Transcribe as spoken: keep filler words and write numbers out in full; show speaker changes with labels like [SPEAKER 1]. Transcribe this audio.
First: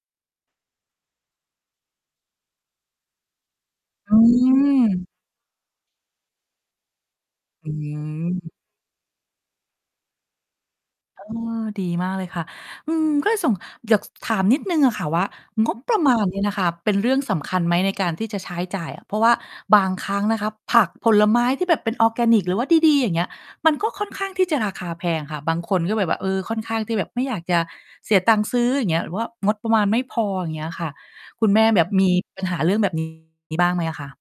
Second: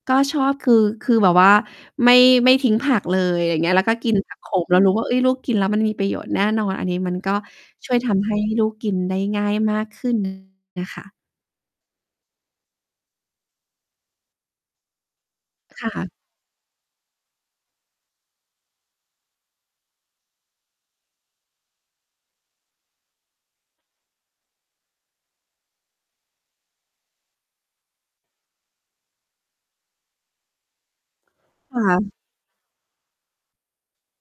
[SPEAKER 1] ก็ชอบคือ คือแบบว่าไม่ ไม่ทิ้งผักเลย ไรอย่างเงี้ย แล้วก็ก
[SPEAKER 2] อ
[SPEAKER 1] ิน ผัก โขม เรารู้ว่
[SPEAKER 2] ืม
[SPEAKER 1] า เฮ้ย ลูกกินแล้วมันมีประโยชน์แน่นอน อันนี้มันก็
[SPEAKER 2] อื
[SPEAKER 1] ช่วย ทำให้
[SPEAKER 2] ม
[SPEAKER 1] ลูกกินได้ง่ายมาก ขึ้น น่ะค่ะ
[SPEAKER 2] เออ ดีมากเลยค่ะ อืม ก็ส่ง อยาก ส ถามนิดหนึ่งอะค่ะว่า งบ
[SPEAKER 1] ค่
[SPEAKER 2] ประม
[SPEAKER 1] ะ
[SPEAKER 2] าณเนี่ยนะคะ เป็นเรื่องสำคัญไหม? ในการที่จะใช้จ่ายอะ เพราะว่าบางครั้งนะคะ ผัก ผลไม้ที่แบบเป็นออร์แกนิก หรือว่าดี ๆ อย่างเงี้ย มันก็ค่อนข้างที่จะราคาแพงค่ะ บางคนก็แบบว่า เออ ค่อนข้างที่แบบไม่อยากจะเสียตังค์ซื้อ อย่างเงี้ย หรือว่างดประมาณ ไม่พอ อย่างเงี้ยอะค่ะ คุณแม่
[SPEAKER 1] ค
[SPEAKER 2] แบบ
[SPEAKER 1] ่
[SPEAKER 2] มี
[SPEAKER 1] ะ
[SPEAKER 2] ปัญหาเรื่องแบบ นี้ บ้างไหมคะ?